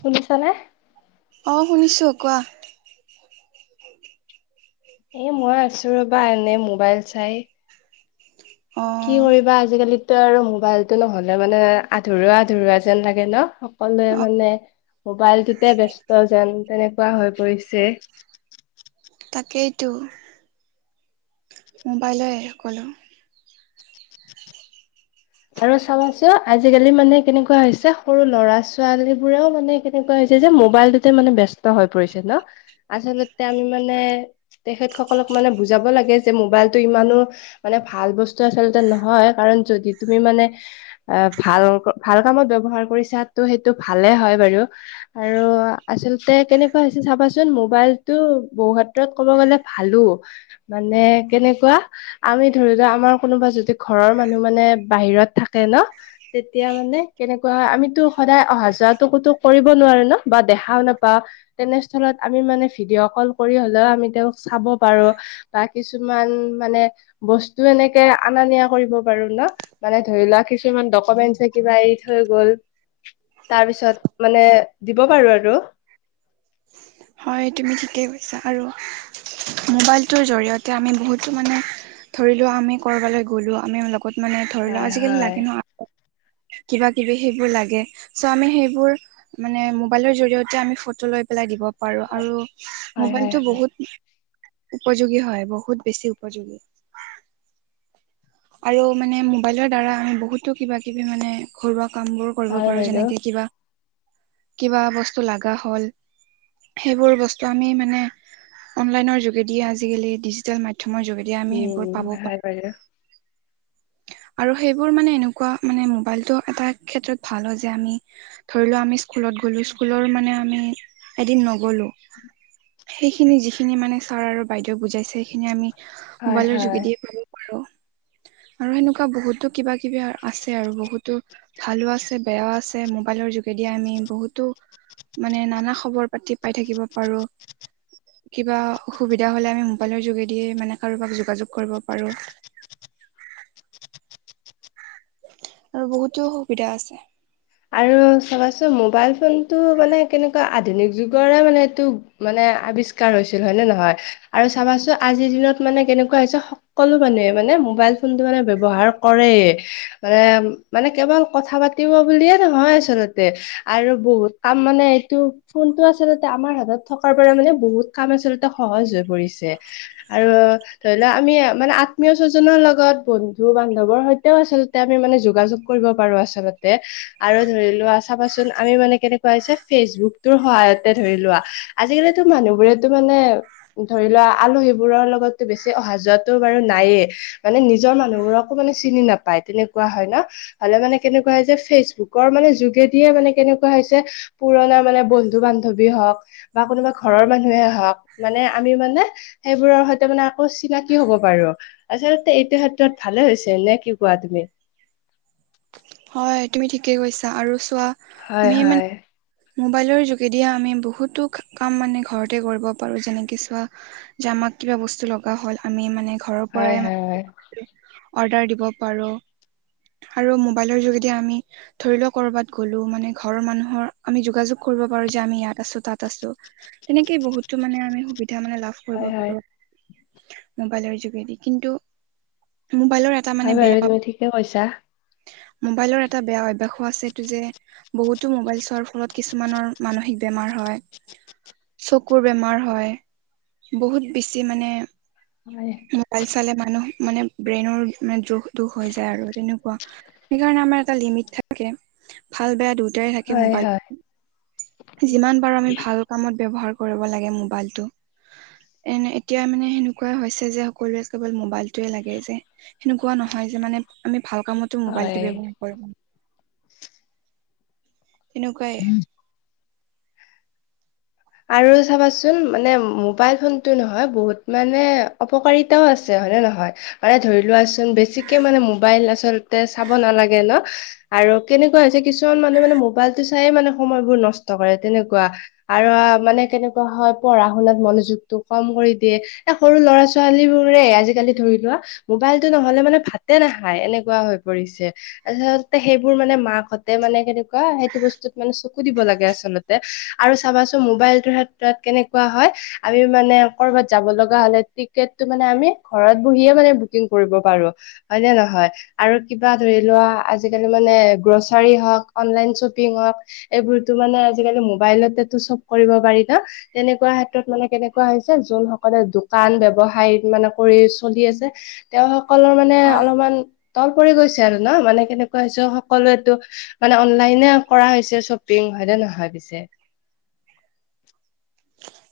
শুনিছানে অঁ শুনিছোঁ কোৱা এ মই আছো ৰবা, এনে মোবাইল চাই। অ। কি কৰিবা আজিকালিতো আৰু মোবাইলতটো নহ'লে মানে, আধৰুৱা-আধৰুৱা যেন লাগে ন'। সকলোৱে অ মানে, মোবাইলটোতে ব্যস্ত যেন, তেনেকুৱা হৈ পৰিছে। তাকেইতো। মোবাইলেই সকলো। আৰু চাবাচোন, আজিকালি মানে কেনেকুৱা হৈছে, সৰু ল'ৰা ছোৱালী বোৰেও মানে, কেনেকুৱা হৈছে যে, মোবাইলটোতে মানে ব্যস্ত হৈ পৰিছে ন'। আচলতে আমি মানে তেখেতসকলক মানে বুজাব লাগে যে, মোবাইলতটো ইমানো মানে, ভাল বস্তু আচলতে নহয়। কাৰণ, যদি তুমি মানে এ ভাল-ভাল কামত ব্যৱহাৰ কৰিছা, সেইটো ভালে হয় বাৰু। আৰু আচলতে কেনেকুৱা হৈছে চাবাচোন, মোবাইলতটো বহুত ক'ব গ'লে ভালো। মানে কেনেকুৱা, আমি ধৰি লোৱা, আমাৰ কোনোবা যদি ঘৰৰ মানুহ মানে বাহিৰত থাকে ন'। তেতিয়া মানে, কেনেকুৱা হয়, আমিতো সদায় অহা যোৱাতো কতো কৰিব নোৱাৰো ন', বা দেখাও নাপাওঁ। তেনেস্থলত আমি মানে ভিডিঅ' কল কৰি হলেও, আমি তেওঁক চাব পাৰো। বা কিছুমান মানে, বস্তু এনেকে অনা নিয়া কৰিব পাৰো ন'। মানে ধৰি লোৱা, কিছুমান ডকুমেন্ট কিবা এৰি থৈ গ'ল। তাৰ পিছত মানে, দিব পাৰো আৰু। হয়, তুমি ঠিকেই কৈছা। আৰু মোবাইলটোৰ জৰিয়তে, আমি বহুতো মানে ধৰিলো আমি কৰ'বালৈ গ'লো, আমি লগত মানে ধৰি হয় লোৱা, আজিকালি হয় লাগে নহ। কিবা কিবি সেইবোৰ লাগে। চ' আমি সেইবোৰ মানে, মবাইলৰ জৰিয়তে, আমি ফটো লৈ পেলাই দিব প পাৰো আৰু হয় হয় মোবাইলতটো হয় বহুত, উপযোগী হয়, বহুত বেছি উপযোগী। আৰু মানে মোবাইলৰ দ্বাৰা আমি বহুতো কিবা কিবি মানে, ঘৰুৱা কাম বোৰ কৰিব হয় পাৰো বাইদেউ যেনেকে কিবা, কিবা বস্তু লগা হল। সেইবোৰ বস্তু আমি মানে, অনলাইনৰ যোগেদিয়ে, আজিকালি ডিজিটেল মাধ্যমৰ যোগেদি তেতিয়া আমি সেইবোৰ উম। পাব হয় পাৰো। বাইদেউ আৰু সেইবোৰ মানে এনেকুৱা, মানে মোবাইলটো এটা ক্ষেত্ৰত ভাল হয় যে, আমি ধৰি লও আমি স্কুলত গ'লো, স্কুলৰ মানে আমি এদিন নগলো। সেইখিনি, যিখিনি মানে ছাৰ আৰু বাইদেউে বুজাইছে সেইখিনি আমি, হয় মোবাইলৰ হয়। যোগেদিয়ে কব পাৰো। আৰু সেনেকুৱা বহুতো কিবা কিবি আছে আৰু। বহুতো ভালো আছে, বেয়াও আছে। মোবাইলৰ যোগেদি আমি বহুতো মানে, নানা খবৰ পাতি পাই থাকিব পাৰো। কিবা, অসুবিধা হ'লে আমি মোবাইলৰ যোগেদিয়ে মানে, কাৰোবাক যোগা কৰিব পাৰো। আৰু বহুতেও সুবিধা আছে। আৰু চাবাচোন, মোবাইল ফোনটো মানে, কেনেকুৱা আধুনিক যুগৰে মানে এইটো মানে, আৱিষ্কাৰ হৈছিল হয়নে নহয়?। আৰু চাবাচোন, আজিৰ দিনত মানে কেনেকুৱা হৈছে, সকলো মানুহে মানে, মোবাইল ফোনতটো মানে ব্যৱহাৰ কৰে মানে, মানে কেৱল কথা পাতিব বুলিয়ে নহয় আচলতে। আৰু বহুত কাম মানে, এইটো ফোনটো আচলতে আমাৰ হাতত থকাৰ পৰা মানে, বহুত কাম আচলতে সহজ হৈ পৰিছে। আৰু ধৰি লোৱা আমি মানে আত্মীয় স্বজনৰ লগত, বন্ধু বান্ধৱৰ সৈতেও আচল তে আমি মানে, যোগাযোগ কৰিব পাৰো আচলতে। আৰু ধৰি লোৱা চাবাচোন, আমি মানে কেনেকুৱা হৈছে, ফেচবুকটোৰ সহায়তে ধৰি লোৱা। আজিকালিতো মানুহবোৰেতো মানে ধৰি লোৱা, আলহীবোৰৰ লগতো বেছি অহা যোৱাটো বাৰু নাইয়ে। মানে নিজৰ মানুহবোৰকো মানে, চিনি নাপায় তেনেকুৱা হয় ন'। হলে মানে কেনেকুৱা হয় যে ফেচবুক ৰ মানে যোগেদিয়ে, মানে কেনেকুৱা হৈছে, পুৰণা মানে বন্ধু বান্ধৱী হওক বা কোনোবা ঘৰৰ মানুহে হওক মানে আমি মানে সেইবোৰৰ সৈতে মানে আকৌ চিনাকি হ'ব পাৰো। আচলতে এইটো ক্ষেত্ৰত ভালে হৈছে, নে কি কোৱা তুমি? হয় তুমি ঠিকেই কৈছা। আৰু চোৱা হয় আমি মানে হয়। মোবাইলৰ যোগেদিয়ে আমি বহুতো কাম মানে ঘৰতে কৰিব পাৰো যেনেক চোৱা যে আমাক কিবা বস্তু লগা হ'ল আমি মানে ঘৰৰ হয় পৰাই হয় হয় মানে অৰ্ডাৰ দিব পাৰো। আৰু মোবাইলৰ যোগেদি আমি ধৰি লোৱা কৰবাত গ'লো মানে ঘৰৰ মানুহৰ আমি যোগাযোগ কৰিব পাৰো যে আমি ইয়াত আছো তাত আছো, তেনেকে বহুতো মানে আমি সুবিধা মানে লাভ হয় কৰিব হয় পাৰো মবাইলৰ যোগেদি কিন্তু, মবাইলৰ এ টা হয় মানে বাৰু বেয়া তুমি ঠিকে কৈছা মোবাইলৰ এটা বেয়া অভ্যাসো আছে এইটো যে বহুতো মবাইল চোৱাৰ ফলত কিছুমানৰ মানসিক বেমাৰ হয়। চকুৰ বেমাৰ হয়, বহুত বেছি মানে হয় মোবাইল চালে মানুহ মানে ব্ৰেইনৰ দুখ দুখ হৈ যায় আৰু তেনেকুৱা। সেইকাৰণে আমাৰ এটা লিমিট থাকে, ভাল বেয়া দুয়টাই থাকে হয় হয় মোবাইল। যিমান পাৰো আমি ভাল কামত ব্যৱহাৰ কৰিব লাগে মোবাইলটো। এনে এতিয়া মানে সেনেকুৱাই হৈছে যে, সকলোৰে কেৱল মোবাইল টোৱে লাগে যে সেনেকুৱা নহয় যে মানে আমি ভাল কামতো মোবাইলটো হয় ব্যবহাৰ কৰি তেনেকুৱাই আৰু চাবাচোন মানে মোবাইল ফোনটো নহয় বহুত মানে অপকাৰিতাও আছে, হয় নে নহয়? মানে ধৰি লোৱাচোন বেছিকে মানে মোবাইল আচলতে চাব নালাগে ন। আৰু কেনেকুৱা হৈছে কিছুমান মানুহ মানে মোবাইলটো চাইয়ে মানে সময়বোৰ নষ্ট কৰে, তেনেকুৱা। আৰু মানে কেনেকুৱা হয় পঢ়া শুনাত মনোযোগটো কম কৰি দিয়ে। এ সৰু ল'ৰা ছোৱালী বোৰে আজিকালি ধৰি লোৱা মোবাইলটো ন'হলে মানে ভাতে নাখায় এনেকুৱা হৈ পৰিছে। আচলতে সেইবোৰ মানে মাকহঁতে মানে কেনেকুৱা সেইটো বস্তুত মানে চকু দিব লাগে আচলতে। আৰু চাবাচোন মোবাইলটোৰ ক্ষেত্ৰত কেনেকুৱা হয়। আমি মানে ক'ৰবাত যাব লগা হলে টিকেটটো মানে আমি ঘৰত বহিয়ে মানে বুকিং কৰিব পাৰো। হয় নে নহয়? আৰু কিবা ধৰি লোৱা আজিকালি মানে গ্ৰ'চাৰী হওঁক অনলাইন শ্বপিং হওঁক এইবোৰতো মানে আজিকালি মোবাইলতেতো চব কৰিব পাৰি ন। তেনেকুৱা ক্ষেত্ৰত মানে কেনেকুৱা হৈছে যোন সকলে দোকান ব্যবসায় মানে কৰি চলি আছে। তেওঁ সকলৰ মানে হয় অলপমান তল পৰি গৈছে আৰু ন, মানে কেনেকুৱা হৈছে সকলোৱেটো মানে অনলাইনে কৰা হৈছে শ্বপিং। হয়‌ নে নহয় পিছে? [inaudible]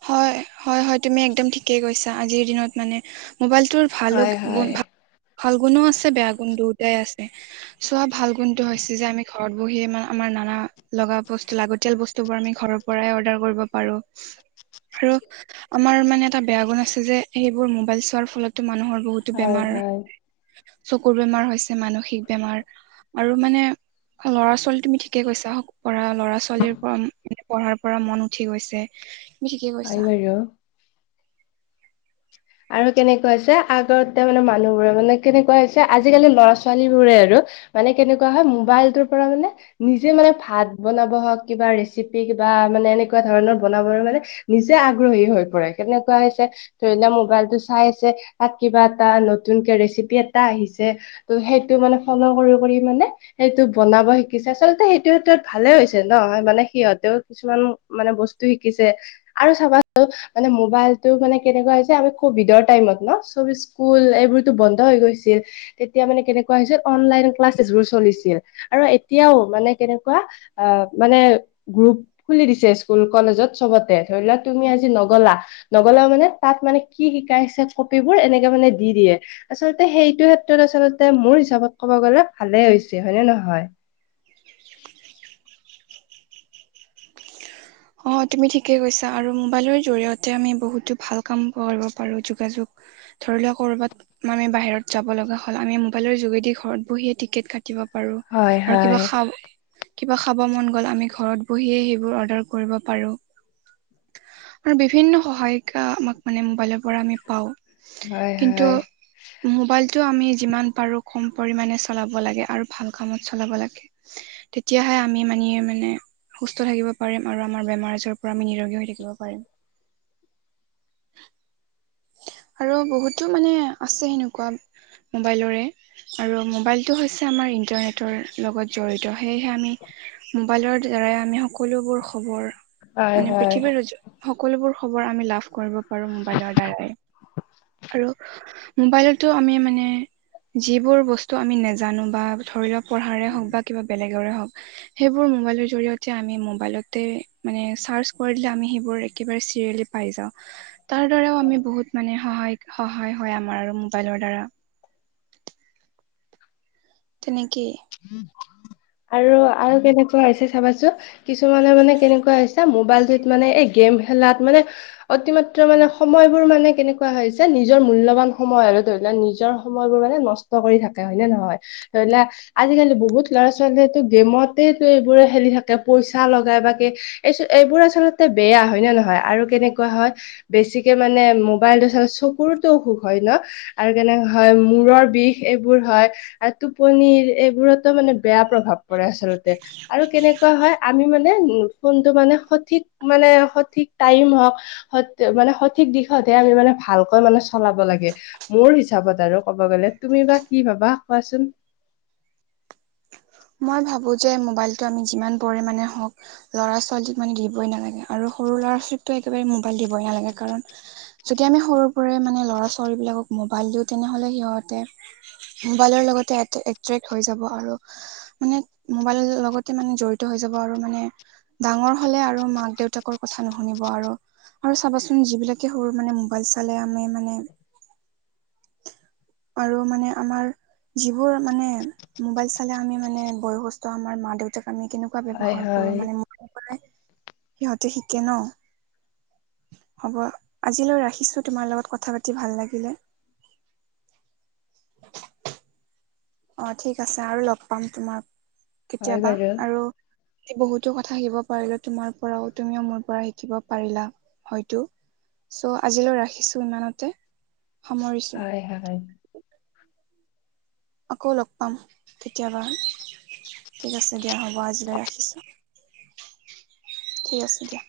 হয়-হয়-হয়, তুমি একদম ঠিকেই কৈছা আজিৰ দিনত মানে। মোবাইলতোৰ- ভালো হয় হয় গুণ, ভাল গুণো আছে, বেয়া গুণ দুইটাই আছে। চোৱা ভাল গুণটো হৈছে যে আমি ঘৰত বহিয়ে মে আমাৰ নানা লগা বস্তু লাগতিয়াল বস্তু বোৰ আমি ঘৰৰ- পৰাই অৰ্ডাৰ কৰিব পাৰো। আৰু আমাৰ মানে এটা বেয়া গুণ আছে যে, সেইবোৰ মোবাইল চোৱাৰ ফলতো মানুহৰ বহুত- টো হয় বেমাৰ। হয় চকুৰ বেমাৰ হৈছে, মানসিক বেমাৰ, আৰু মানে- ল'ৰা-ছোৱালী তুমি ঠিকে কৈছা। ল'ৰা-ছোৱালীৰ কম- পঢ়াৰ পৰা মন উঠি গৈছে, তুমি ঠিকে হয় কৈছা। বাৰু আৰু কেনেকুৱা হৈছে, আগতে মানে মানুহবোৰে মানে কেনেকুৱা হৈছে, আজিকালি লৰা ছোৱালীবোৰে আৰু- মানে কেনেকুৱা হয় মোবাইলটোৰ পৰা মানে- নিজে মানে ভাত বনাব হওঁক, কিবা ৰেচিপি কিবা মানে এনেকুৱা ধৰণৰ বনাব মানে- নিজে আগ্ৰহী হৈ পৰে। সেনেকুৱা হৈছে ধৰি লোৱা মোক- মোবাইলটো চাই আছে, তা'ত কিবা এটা নতুনকে ৰেচিপি এটা আহিছে- ত' সেইটো মানে ফ্লো কৰিব পাৰি মানে- সেইটো বনাব শিকিছে। আচলতে সেইটো ক্ষেত্ৰত ভালে হৈছে ন, মানে সিহঁতেও কিছুমান- মানে বস্তু শিকিছে। আৰু চাবাচোন মানে মোবাইলটো মানে কেনেকুৱা হৈছে আমি- ক'ভিডৰ টাইমত ন, চব স্কুল এইবোৰটো বন্ধ হৈ গৈছিল। তেতিয়া মানে কেনেকুৱা হৈছিল অনলাইন ক্লাছেবোৰ চলিছিল। আৰু এতিয়াও মানে কেনেকুৱা- আঁহ', মানে গ্ৰুপ খুলি দিছে স্কুল, কলেজত চবতে। ধৰি লোৱা তুমি আজি নগলা। নগলা মানে তা'ত মানে কি শিকাইছে কপিবোৰ এনেকে মানে দি দিয়ে। আচলতে সেইটো ক্ষেত্ৰত আচলতে মোৰ হিচাপত কব গ'লে ভালে হৈছে হয় নে নহয়। অঁহ', তুমি ঠিকেই কৈছা, আৰু মোবাইলৰ জৰিয়তে আমি বহুতো ভাল কাম কৰিব পাৰোঁ যোগা-যোগ। ধৰি লোৱা কৰ'বাত আমি বাহিৰত যাব লগা হ'ল আমি মোবাইলৰ যোগেদি ঘৰত বহিয়ে টিকেট কাটি শিকিব পাৰো। হয় আৰু কিবা হয় খাব, কিবা খাব মন গ'ল ঘৰত বহিয়ে সেইবোৰ অৰ্ডাৰ- কৰিব পাৰো। আৰু বিভিন্ন সহায়িকা আমাক মানে মোবাইলৰ পৰা আমি পাওঁ। হয় হয় কিন্তু- মোবাইলটো আমি যিমান পাৰো কম পৰিমমানে চলাব লাগে আৰু ভাল কামত চলাব লাগে। তেতিয়াহে আমি মানে সুস্থ থাকিব পাৰিম। আৰু আমাৰ বেমাৰ-আজাৰৰ পৰা আমি নিৰোগী হৈ থাকিব পাৰিম। আৰু বহুতো মানে আছে সেনেকুৱা মোবাইলৰে। আৰু মোবাইলটো হৈছে আমাৰ ইণ্টাৰনেটৰ লগত জড়িত। সেয়েহে আমি- মোবাইলৰ দ্বাৰাই আমি সকলোবোৰ খবৰ- হয় মানে হয় পৃথিৱীৰ সকলোবোৰ খবৰ আমি লাভ কৰিব পাৰো মোবাইলৰ দ্বাৰাই। আৰু- মোবাইলতটো আমি মানে যিবোৰ বস্তু আমি নজানো বা ধৰি লওক- পঢ়াৰে হওক বা কিবা বেলেগৰে হওক। সেইবোৰ মোবাইলৰ জৰিয়তে আমি মোবাইলতে মানে চাৰ্চ কৰিলে আমি সেইবোৰ একেবাৰে চিৰিয়েলী- পাই যাওঁ। তাৰ দ্বাৰাও আমি বহুত মানে সহায়িক, সহায় হয় আমাৰ আৰু মোবাইলৰ দ্বাৰা। তেনেকেই। আৰু আৰু কেনেকুৱা হৈছে চাবাচোন কিছুমানে মানে কেনেকুৱা হৈ- ছে মোবাইলটোত মানে এই গেম খেলাত মানে- অতিমাত্ৰা মানে সময়বোৰ মানে কেনেকুৱা হৈছে, নিজৰ মূল্যবান সময় আৰু ধৰি লোৱা নিজৰ- সময়বোৰ মানে নষ্ট কৰি থাকে, হয় নে নহয়। ধৰি লোৱা- আজিকালি বহুত ল'ৰা ছোৱালীয়েতো গেমতেইতো এইবোৰে খেলি থাকে পইচা লগাই বাকে এই এইবোৰ আচলতে বেয়া, হয় নে নহয়? আৰু কেনেকুৱা হয় বেছিকে মানে মোবাইলটো চ চকুৰতো অসুখ হয় ন। আৰু কেনেকে হয় মূৰৰ বিষ এইবোৰ হয় আৰু টোপনিৰ এইবোৰতো মানে বেয়া প্ৰভাৱ পৰে আচলতে। আৰু কেনেকুৱা হয় আমি মানে উম ফোনটো মানে সঠিক মানে সঠিক টাইম হওঁক স মানে সঠিক দিশতহে আমি মানে ভালকৈ মানে চলাব লাগে। মোৰ হিচাপত আৰু ক'ব গ'লে, তুমি বা কি ভাবা কোৱাচোন? মই ভাবো যে মোবাইলটো আমি যিমান পৰিমণে হওঁক ল'ৰা ছোৱালীক মানে দিবই নালাগে, আৰু সৰু ল'ৰা ছোৱালীকতো একেবাৰে মোবাইল দিবই নালাগে কাৰণ যদি আমি সৰু পৰাই মানে ল'ৰা ছোৱালী বিলাকক মবাইল দিওঁ তেনেহলে সিহঁতে মোবাইলৰ লগতে এট্ৰেক্ট হৈ যাব আৰু মানে মোবাইল লগতে মানে জড়িত হৈ যাব আৰু মানে ডাঙৰ হলে আৰু মাক দেউতাকৰ কথা নুশুনিব আৰু আৰু চাবাচোন যিবিলাকে সৰু মানে মোবাইল চালে আমি মানে আৰু মানে আমাৰ যিবোৰ মানে মোবাইল চালে আমি মানে বয়সস্থ আমাৰ মা দেউতাক আমি কেনো কোৱা হয় ব্যবহাৰ হয় কৰো মানে মোবাইলৰ পৰাই সিহঁতে শিকে ন। হ'ব আজিলৈ ৰাখিছো, তোমাৰ লগত কথা পাতি ভাল লাগিলে। অ ঠিক আছে আৰু লগ পাম তোমাক হয় কেতিয়াবা বাৰু আৰু আজি বহুতো কথা শিকিব পাৰিলা তোমাৰ পৰাও তুমিও মোৰ পৰা শিকিব পাৰিলা। হয়তো চ' আজিলৈ ৰাখিছো ইমানতে সামৰি হয় হয় হয়। আকৌ লগ পাম কেতিয়াবা, ঠিক আছে দিয়া হ'ব আজিলৈ ৰাখিছোঁ। ঠিক আছে দিয়া।